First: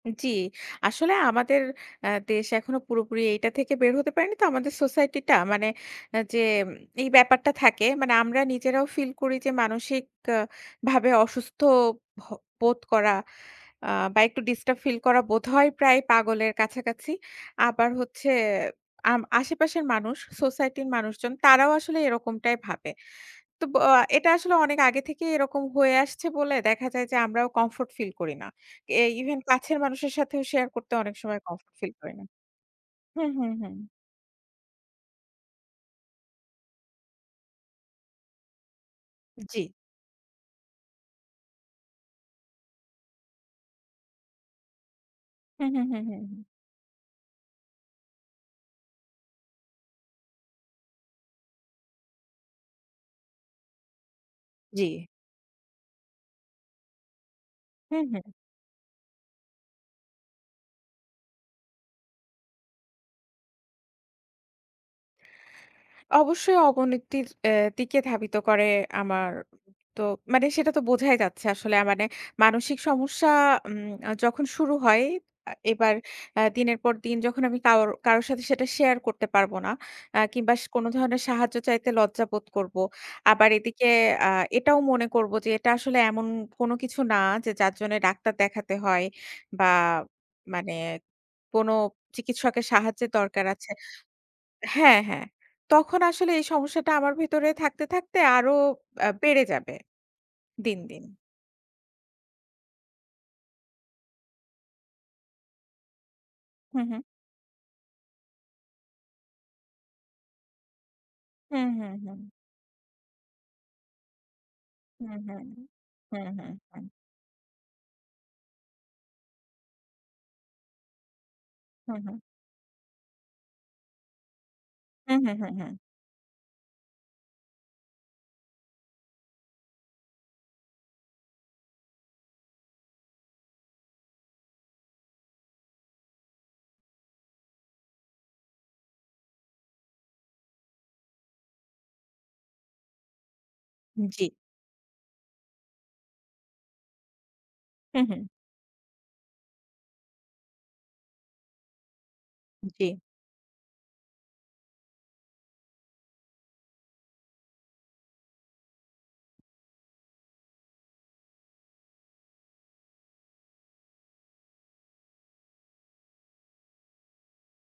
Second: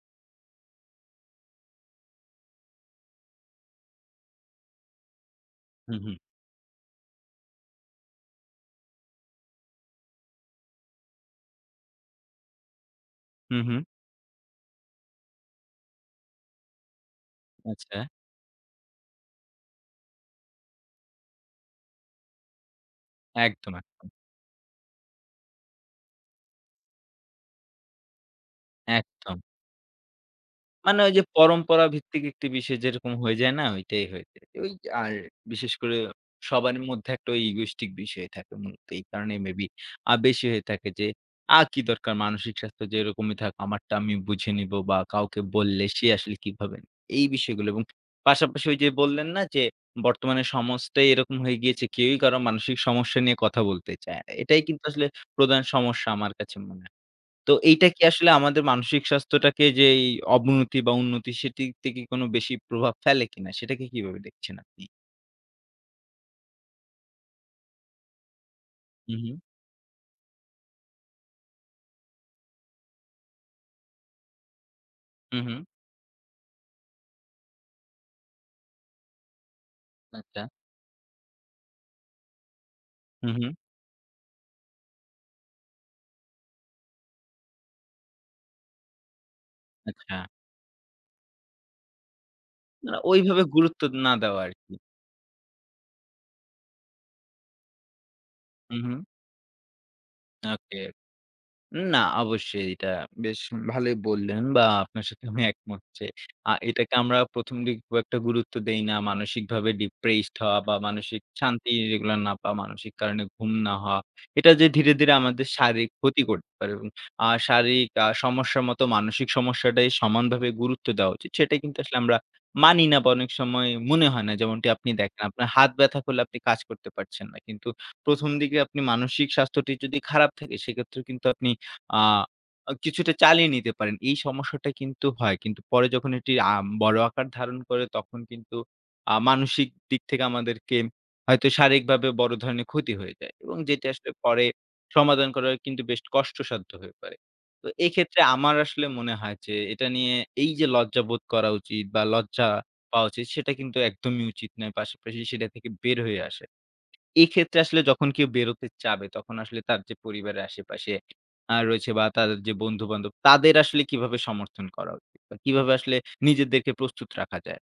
জি। আসলে আমাদের আ দেশ এখনো পুরোপুরি এইটা থেকে বের হতে পারেনি তো আমাদের society টা মানে হুম, হুম। আ যে এই ব্যাপারটা থাকে। মানে আমরা নিজেরাও feel করি যে মানসিক ভাবে অসুস্থ ভ বোধ করা হু, হু। আ বা একটু disturb feel করা বোধহয় প্রায় পাগলের কাছাকাছি। আবার আচ্ছা। হচ্ছে আম আশেপাশের মানুষ society র মানুষজন তারাও আসলে এরকমটাই ভাবে। তো একদম। অ এটা আসলে অনেক আগে থেকেই এরকম হয়ে আসছে বলে দেখা যায় যে আমরাও comfort feel করি না। এ even একদম। কাছের মানুষের সাথেও share করতে মানে, অনেক ওইযে সময় comfort feel করি না। পরম্পরাভিত্তিক একটি বিষয় যেরকম হুম, হয়ে হুম, যায় না? হুম। ওইটাই হয়ে যায়। ওই আর বিশেষ করে সবারই মধ্যে ওই egoistic বিষয় থাকে মূলত এই কারণেই maybe জি। আ বেশি হয়ে থাকে যে, আ কি দরকার মানসিক স্বাস্থ্য যেরকমই থাকুক, আমারটা আমি বুঝে নিব বা কাউকে হুম, বললে হুম, হুম, সে আসলে হুম। কি ভাববে? এই বিষয়গুলো এবং পাশাপাশি ওইযে বললেন না যে? বর্তমানে সমস্তই এরকম হয়ে গিয়েছে। কেউই কারো মানসিক সমস্যা নিয়ে কথা বলতে চায় না। এটাই কিন্তু আসলে জি। প্রধান সমস্যা আমার কাছে মনে হয়। তো এইটা কি হুম, আসলে হুম। আমাদের মানসিক স্বাস্থ্যটাকে যেই অবনতি বা উন্নতি সেটির থেকে কোনো বেশি প্রভাব ফেলে কিনা সেটাকে কিভাবে দেখছেন আপনি? অবশ্যই অবণিতির অ্যা দিকে ধাবিত করে হুম, আমার হুম। তো মানে সেটা তো বোঝাই যাচ্ছে। আসলে, মানে মানসিক সমস্যা উম যখন শুরু হয় হুম, হুম। এবার অ্যা দিনের পর দিন যখন আমি কাও কারোর সাথে সেটা share করতে পারব না অ্যা আচ্ছা। কিংবা কোনো ধরনের সাহায্য চাইতে লজ্জা বোধ করব। হুম, আবার হুম। এদিকে আ এটাও মনে করব যে এটা আসলে এমন কোনো কিছু না যে যার জন্যে ডাক্তার দেখাতে হয় বা আচ্ছা। মানে কোনো চিকিৎসকের না, সাহায্যের ওইভাবে দরকার আছে গুরুত্ব না দেওয়া আরকি। হ্যাঁ, হ্যাঁ। তখন আসলে এই সমস্যাটা আমার ভেতরে থাকতে থাকতে আরও হুম, হুম। অ্যা বেড়ে যাবে ওকে। দিন, দিন। না, অবশ্যই এটা বেশ ভালোই বললেন বা আপনার সাথে আমি একমত যে, আ হুম, এটাকে হুম। আমরা ১ম দিকে খুব একটা গুরুত্ব দেই না। মানসিকভাবে depressed হওয়া বা মানসিক হুম, শান্তি হুম, regular হুম। না পাওয়া, মানসিক কারণে ঘুম না হওয়া এটা যে ধীরে, হুম, ধীরে হুম। আমাদের শারীরিক ক্ষতি হুম, হুম, করতে পারে হুম। এবং আ শারীরিক আ সমস্যার মতো মানসিক সমস্যাটাই সমানভাবে গুরুত্ব দেওয়া উচিত সেটা কিন্তু হুম, আসলে হু। আমরা মানি না বা অনেক সময় মনে হয় না। যেমনটি আপনি হুম, দেখেন, হুম, আপনার হুম, হুম। হাত ব্যথা করলে আপনি কাজ করতে পারছেন না। কিন্তু ১ম দিকে আপনি মানসিক স্বাস্থ্যটি যদি খারাপ থাকে সেক্ষেত্রে কিন্তু আপনি আ কিছুটা চালিয়ে নিতে পারেন। এই সমস্যাটা কিন্তু হয়। কিন্তু পরে যখন এটি আ বড় আকার ধারণ করে তখন কিন্তু আ মানসিক দিক থেকে আমাদেরকে হয়তো শারীরিকভাবে বড় ধরনের ক্ষতি হয়ে যায় এবং যেটা আসলে জি। পরে সমাধান করা কিন্তু বেশ কষ্টসাধ্য হয়ে পড়ে। তো হুম, হুম। এক্ষেত্রে আমার আসলে মনে হয় যে, এটা নিয়ে এইযে লজ্জাবোধ করা উচিত, বা লজ্জা জি। পাওয়া উচিত সেটা কিন্তু একদমই উচিত নয়। পাশাপাশি সেটা থেকে বের হয়ে আসা। এক্ষেত্রে আসলে যখন কেউ বের হতে চাবে, তখন আসলে তার যে পরিবারের আশেপাশে আ রয়েছে বা তার যে বন্ধু-বান্ধব তাদের আসলে কিভাবে সমর্থন করা বা কিভাবে আসলে নিজেদেরকে প্রস্তুত রাখা যায়?